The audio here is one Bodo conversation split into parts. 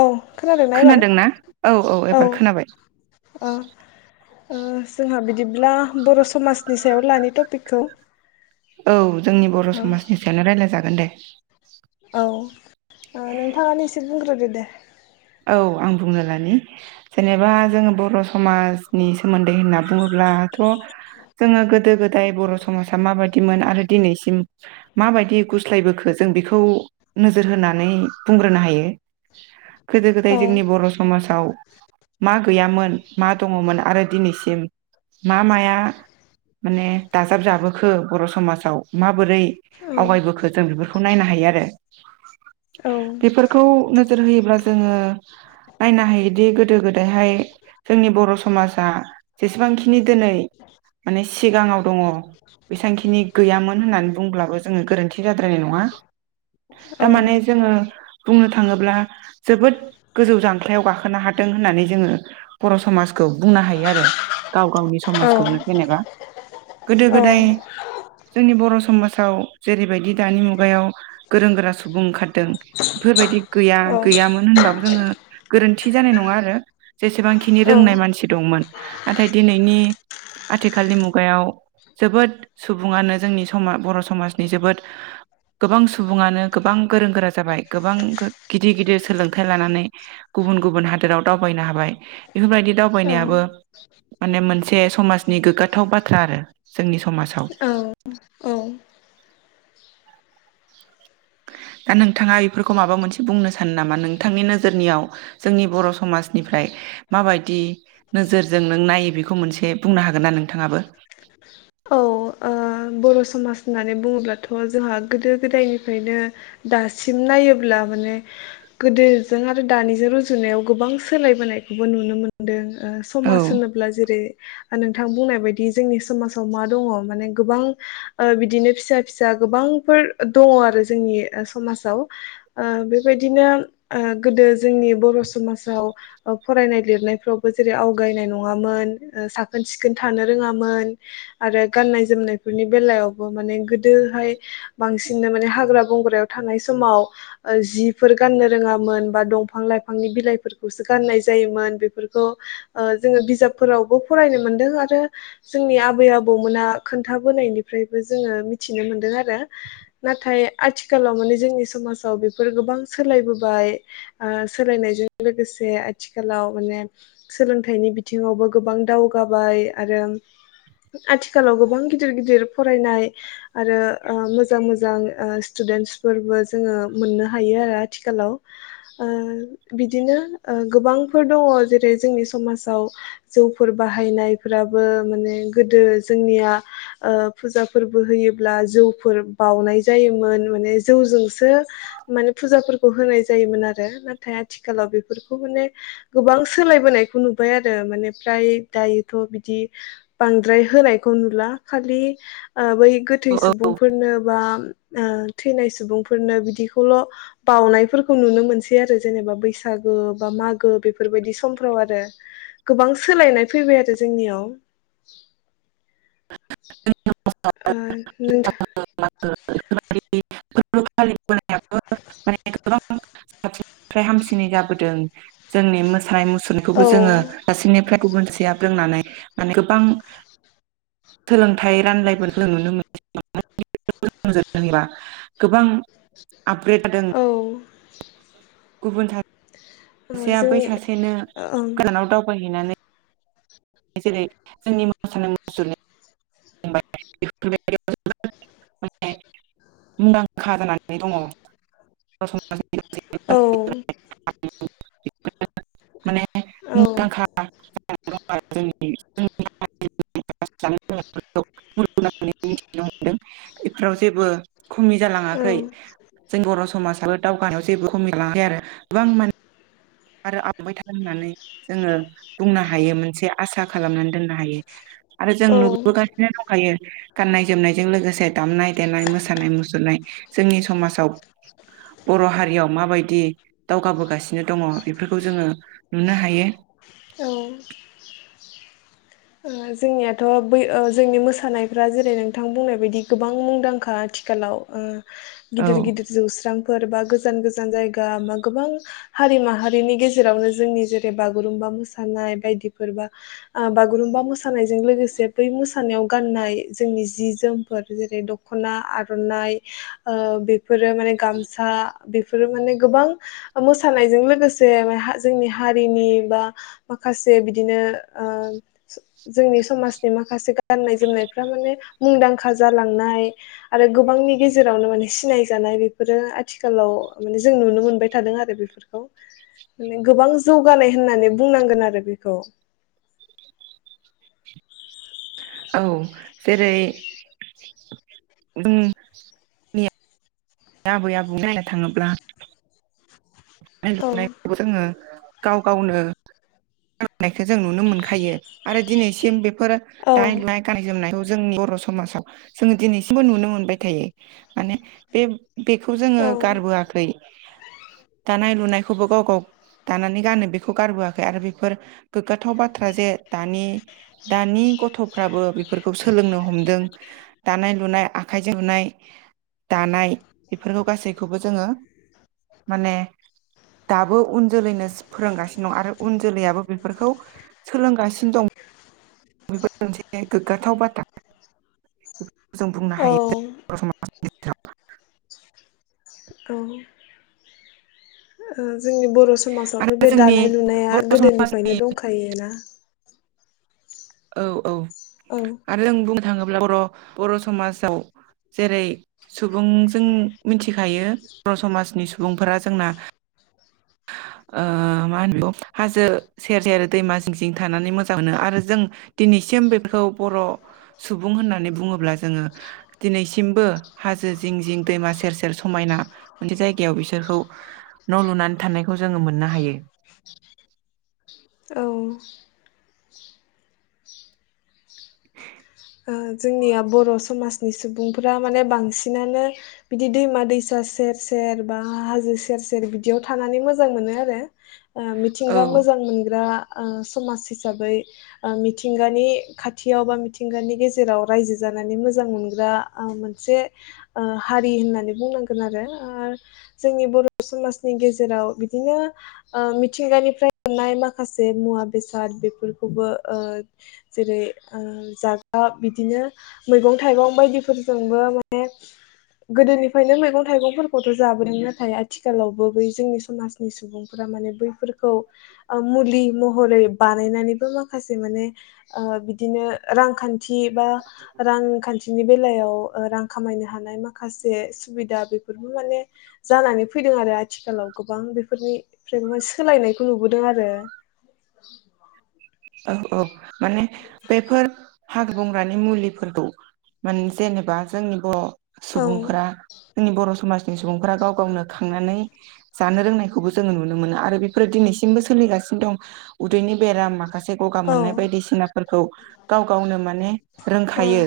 औ खोनादोंना एबार औ औ एबार खोनाबाय ओ-ओ जोंहा बिदिब्ला बर' समाजनि सायाव लानि टपिकखौ औ जोंनि बर' ओ समाजनि सायावनो रायलाय [unintelligible] औ ओ नोंथाङा नोंसोर बुंग्रोदो दे औ आं बुंना लानि जेनेबा जोङो बर' समाजनि सोमोन्दै होनना बुङोब्लाथ' जोंङो गोदो गो दाय बर' समाजा माबादिमोन आरो दिनैसिम माबायदि गुस्लायबोखो जों बेखौ नोजोर होनानै बुंग्रोनो हायो गोदो - गोदाय औ जोंनि बर' समाजाव मा गैयामोन मा दङमोन आरो दिनैसिम मा माया माने दाजाब जाबोखो बर' समाजाव मा बोरै औ आवगायबोखो जों बेफोरखौ नायनो हायो आरो औ [unintelligible] बेफोरखौ नोजोर होयोब्ला जोङो नायनो हायोदि गोदो- गोदायहाय जोंनि बर' समाज आ जेसेबांखिनि दिनै माने सिगाङाव दङ बेसेबांखिनि गैयामोन होननानै बुंब्लाबो जोङो गोरोन्थि जाद्रायनाय नङा थारमाने जोङो बुंनो थाङोब्ला जोबोद गोजौ जांख्लायाव गाखोनो हाथों होननानै जोङो बर' समाजखौ बुंनो हायो आरो गाव - गावनि औ समाजखौनो जेनेबा गोदो- गोदाय जोंनि बर' समाजाव जेरैबायदि दानि मुगायाव गोरों गोरा सुबुं ओंखारदों बेफोरबायदि गैया औ गैयामोन होनबाबो जोङो गोरोन्थि जानाय नङा आरो जेसेबांखिनि रोंनाय मानसि दंमोन नाथाय दिनैनि आथिखालनि मुगायाव जोबोद सुबुङानो जोंनि समा बर' समाजनि जोबोद गोबां सुबुङानो गोबां गोरों गोरा जाबाय गोबां गो गिद गिदिर गिदिर सोलोंथाइ लानानै गुबुन गुबुन हादोराव दावबायनो हाबाय बेफोरबायदि दावबायनायाबो माने मोनसे समाजनि गोग्गाथाव बाथ्रा आरो जोंनि समाजाव औ औ दा नोंथाङा बेफोरखौ माबा मोनसे बुंनो सानो नामा नोंथांनि नोजोरनियाव जोंनि बर' समाजनिफ्राय माबायदि नोजोरजों नों नायो बेखौ मोनसे बुंनो हागोन ना नोंथाङाबो औ ओ बर' समाज होननानै बुङोब्लाथ' जोंहा गोदो गोदायनिफ्रायनो दासिम नायोब्ला माने गोदोजों आरो दानिजों रुजुनायाव गोबां सोलायबोनायखौबो नुनो मोनदों ओ औ समाज होनोब्ला जेरै नोंथां बुंनाय बायदि जोंनि समाज मा दंङ माने गोबां बिदिनो फिसा फिसा गोबांफोर दंङ आरो जोंनि समाजाव बेबायदिनो गोदो जोंनि बर' समाजाव फरायनाय लिरनायफ्रावबो जेरै आवगायनाय नङामोन साखोन सिखोन थानो रोङामोन आरो गाननाय जोमनायफोरनि बेलायावबो माने गोदोहाय बांसिननो माने हाग्रा बंग्रायाव थानाय समाव जिफोर गाननो रोङामोन बा दंफां लाइफांनि बिलाइफोरखौसो गाननाय जायोमोन बेफोरखौ जोङो बिजाबफोरावबो फरायनो मोनदों आरो जोंनि आब आबै आबौमोना खोन्थाबोनायनिफ्रायबो जोङो मिथिनो मोनदों आरो नाथाय आथिखालाव माने जोंनि समाजाव बेफोर गोबां सोलायबोबाय सोलायनायजों लोगोसे आथिखालाव माने सोलोंथाइनि बिथिङावबो गोबां दावगाबाय आरो आथिखालाव गोबां गिदिर गिदिर फरायनाय आरो ओ मोजां मोजां स्टुडेन्टसफोरबो जोङो मोननो हायो आरो आथिखालाव बिदिनो गोबांफोर दंङ जेरै जोंनि समाजाव जौफोर बाहायनायफ्राबो माने गोदो जोंनिया फुजाफोरबो होयोब्ला जौफोर बउनाय जायोमोन माने जौजोंसो माने फुजाफोरखौ होनाय जायोमोन आरो नाथाय आथिखालाव बेफोरखौ माने गोबां सोलायबोनायखौ नुबाय आरो माने फ्राय दायोथ' बिदि बांद्राय होनायखौ नुला खालि बै गोथै सुबुंफोरनो बा थैनाय सुबुंफोरनो बिदिखौल' बावनायफोरखौ नुनो मोनसै आरो जेनेबा बैसागो बा मागो बेफोरबायदि समफ्राव आरो गोबां सोलायनाय फैबाय आरो जोंनियाव [inaudible] [unintelligible] [inaudible] ओ नोंथा [unintelligible] मानम [unintelligible] साबसिननिफ्राय हामसिनै जाबोदों जोंनि मोसानाय मुसुर सुनिखौबो औ जोङो सासिनिफ्राय गुबुनसेया रोंनानै माने गोबां सोलोंथाइ रानलायफोरखौ नुनो मोनबा [inaudible] गोबां आपग्रेद दों औ ओ गुबुन थारि सासेया बै जोंनि सासेनो ओं गोदानाव दावबायहैनानै जेरै जोंनि मोसानो मुसुर [inaudible] बेफोरबायदि माने मुंदांखा जानानै दंङ औ ए [unintelligible] माने मुंदांखा औ [unintelligible] थि मोन बेफोराव जेबो [unintelligible] खमि औ जालांङाखै जों बर' समाजाबो दावगानायाव जेबो खमिलांआखै आरो गोबां माने आरो आंबाय थार होननानै जोंङो बुंनो हायो मोनसे आसा खालामनानै। दोननो हायो आरो जों औ नुबोगासिनो दंखायो गाननाय जोमनायजों लोगोसे दामनाय देनाय मोसानाय मुसुरनाय जोंनि समाजाव बर' हारियाव माबायदि दावगाबोगासिनो बिनो दंङ। जोङो नुनो हायो। औ ओ जोंनियाथ' बै ओ जोंनि मोसानायफ्रा जेरै नोंथां बुंनाय बायदि गोबां मुंदांखा आथिखालाव ओ औ गिदिर गिदिर जौस्रां फोर बा गोजान गोजान जायगा बा गोबां हारि माहारिनि गेजेरावनो जोंनि जेरै बागुरुमबा मोसानाय बायदिफोर बा आ बागुरुमबा मोसानायजों लोगोसे बै मोसानायाव गाननाय जोंनि जि जोमफोर जेरै दख'ना आर'नाइ ओ बे बेफोरो माने गामसा बेफोरो माने गोबां ओ मोसानायजों लोगोसे जोंनि हारिनि बा माखासे बिदिनो ओ जोंनि समाजनि माखासे गाननाय जोमनायफ्रा माने मुंदांखा जालांनाय आरो गोबांनि गेजेरावनो माने सिनाय जानाय बेफोरो आथिखालाव माने जों नुनो मोनबाय थादों आरो बेफोर बिफोरखौ माने गोबां जौगानाय होननानै बुंनांगोन आरो बेखौ औ जेरै [unintelligible] आबै आबौ नायना थाङोब्ला। दानाय औ लुनाय फोरखौबो जोङो गाव गावनो नायखौ जों नुनो मोनखायो आरो दिनैसिम बे [unintelligible] औ [unintelligible] जों बर' समाजाव जोंङो दिनैसिमबो नुनो मोनबाय थायो माने बे बेखौ जोङो औ गारबोआखै [inaudible] दानाय लुनायखौबो गाव गाव दानानै गानो बेखौ गारबोआखै आरो बेफोर गोग्गाथाव बाथ्रा जे दानि दानि गथ' फाबो बेफोरखौ सोलोंनो हमदों। दानाय लुनाय आखाइ जोबनाय दानाय बेफोरखौ गासैखौबो जोङो माने दाबो उन जोलैनो फोरोंगासिनो दं आरो उन जोलैयाबो बेफोरखौ सोलोंगासिनो दं। बेफोर मोनसे गोग्गाथाव बाथ्रा जों बुंनो औ हायो बर' समाज इथ [unintelligible] औ ओ जोंनि बर' समाजावथ' आरो बे जोंनि दानाय लुनाया बर' समाजनि गोदोनिफ्रायनो दंखायो ना। औ औ औ आरो आं बुङो। थाङोब्ला बर' बर'समाजाव जेरै सुबुंजों मिन्थिखायो बर' समाजनि सुबुंफोरा जोंना ओ मा होनो बेखौ हाजो सेर सेर दैमा जिं जिं थानानै मोजां मोनो आरो जों दिनैसिम बेफोरखौ बर' सुबुं होननानै बुङोब्ला जोङो दिनैसिमबो हाजो जिं जिं दैमा सेर सेर समायना मोनसे जायगायाव बिसोरखौ न' लुनानै थानायखौ जोङो मोननो हायो। औ ओ जोंनिया बर' समाज नि सुबुंफोरा माने बांसिनानो बिदि दैमा दैसा सेर सेर बा हाजो सेर सेर बिदियाव थानानै मोजां मोनो आरो ओ मिथिंगा औ मोजां मोनग्रा ओ समाज हिसाबै ओ मिथिंगानि खाथियाव बा मिथिंगानि गेज जेराव रायजो जानानै मोजां मोनग्रा ओ मोनसे ओ हारि होननानै बुंनांगोन आरो ओ जोंनि बर' समाजनि गेजेराव बिदिनो ओ मिथिंगानिफ्राय मोननाय माखासे मुवा बेसाद बेफोरखौबो ओ जेरै ओ जाग गा बिदिनो मैगं थाइगं बायदिफोरजोंबो माने गोदोनिफ्रायनो मैगं थाइगंफोरखौथ' जाबोदों नाथाय आथिखालावबो बै जोंनि समाजनि सुबुंफोरा माने बैफोरखौ ओ मुलि महरै बानायनानैबो माखासे माने ओ बिदिनो रांखान्थ थिबा रांखान्थि बिनि बेलायाव रां खामायनो हानाय माखासे सुबिदा बेफोरनो माने जानानै फैदों आरो आथिखालाव गोबां बेफोरनि फ्राय मोस सोलायनायखौ नुबुदों आरो औ औ माने बेफोर हाग्रा बंग्रानि मुलिफोरखौ मोन जेनेबा जोंनि बर' औ सुबुंफोरा जोंनि बर' समाजनि सुबुंफोरा गाव गावनो खांनानै जानो रोंनाय नायखौबो जोङो नुनो मोनो आरो बेफोरो दिनैसिमबो सोलिगासिनो दं। उदैनि बेरामा खासे गगा औ मोननाय बायदिसिनाफोरखौ गाव गावनो माने औ रोंखायो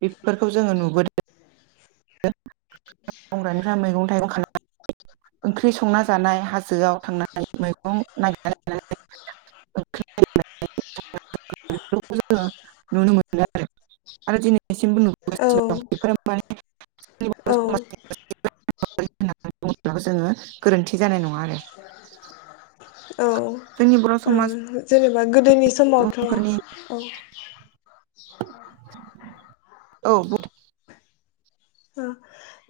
बेफ बेफोरखौ जोङो नुबोदों। ओ मावग्रानिफ्राय मैगं थाइगं खाना [unintelligible] ओंख्रि संना जानाय हाजोआव थांनाय मैगं नायगिरना [unintelligible] बेफोरखौ जोंङो नुनो मोनो आरो दिनैसिमबो नुबुगासिनो दं बेफोरो माने औ [unintelligible] बुङो रागो जोङो गोरोन्थि जानाय नङा। आरो ए [unintelligible] औ जोंनि बर' समाज ओम जेनेबा गोदोनि समावथ' फोरनि औ औ ओ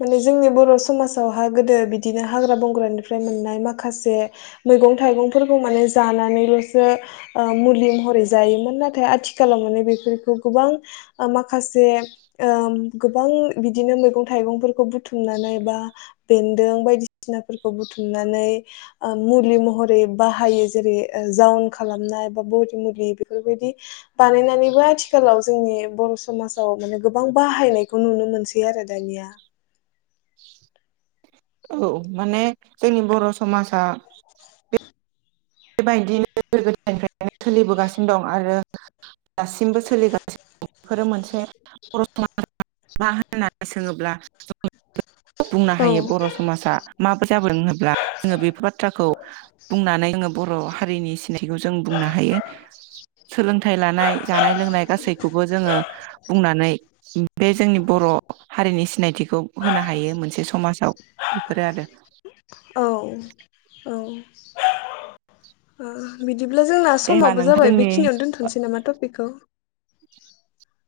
माने जोंनि बर' समाजावहा गोदो बिदिनो हाग्रा बंग्रानिफ्राय मोननाय माखासे मैगं थाइगंफोरखौ माने जानानैल'सो ओ मुलि महरै जायोमोन नाथाय आथिखालाव माने बेफोरखौ गोबां ओ माखासे ओम गोबां बिदिनो मैगं थाइगंफोरखौ बुथुमनानै बा बेन्दों बायदिसिनाफोरखौ बुथुमनानै ओ मुलि महरै बाहायो जेरै ओ जाउन खालामनाय बा बरि मुलि बेफोरबायदि बानायनानैबो आथिखालाव जोंनि बर' समाजाव माने गोबां बाहायनायखौ नुनो मोनसै। सै आरो दानिया औ माने जोंनि बर' स समाजा बे बेबायदिनो गोदो गोदोनिफ्रायनो सोलिबोगासिनो दं आरो दासिमबो सोलिगासिनो दं। फोरो मोनसे [unintelligible] मा होननानै सोङोब्ला जों [unintelligible] बुंनो औ हायो। बर' समाजा माबो [unintelligible] जाबोदों होनोब्ला जोङो बेफोर बाथ्राखौ बुंनानै जोङो बर' हारिनि सि नायखौ जों बुंनो हायो। सोलोंथाइ लानाय जानाय लोंनाय गासैखौबो जोङो बुंनानै बे जोंनि बर' हारिनि सिनायथिखौ होनो हायो मोनसे समाजाव। बेफोरो आरो। औ औ ओ बिदिब्ला जोंना दे होमबा समावबो नोंथां जाबाय जोंनि बेखिनियावनो दोनथ'नोसै नामा टपिकखौ?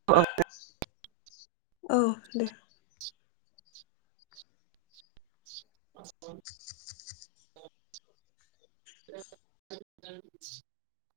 अ [unintelligible] औ दे [unintelligible] [unintelligible]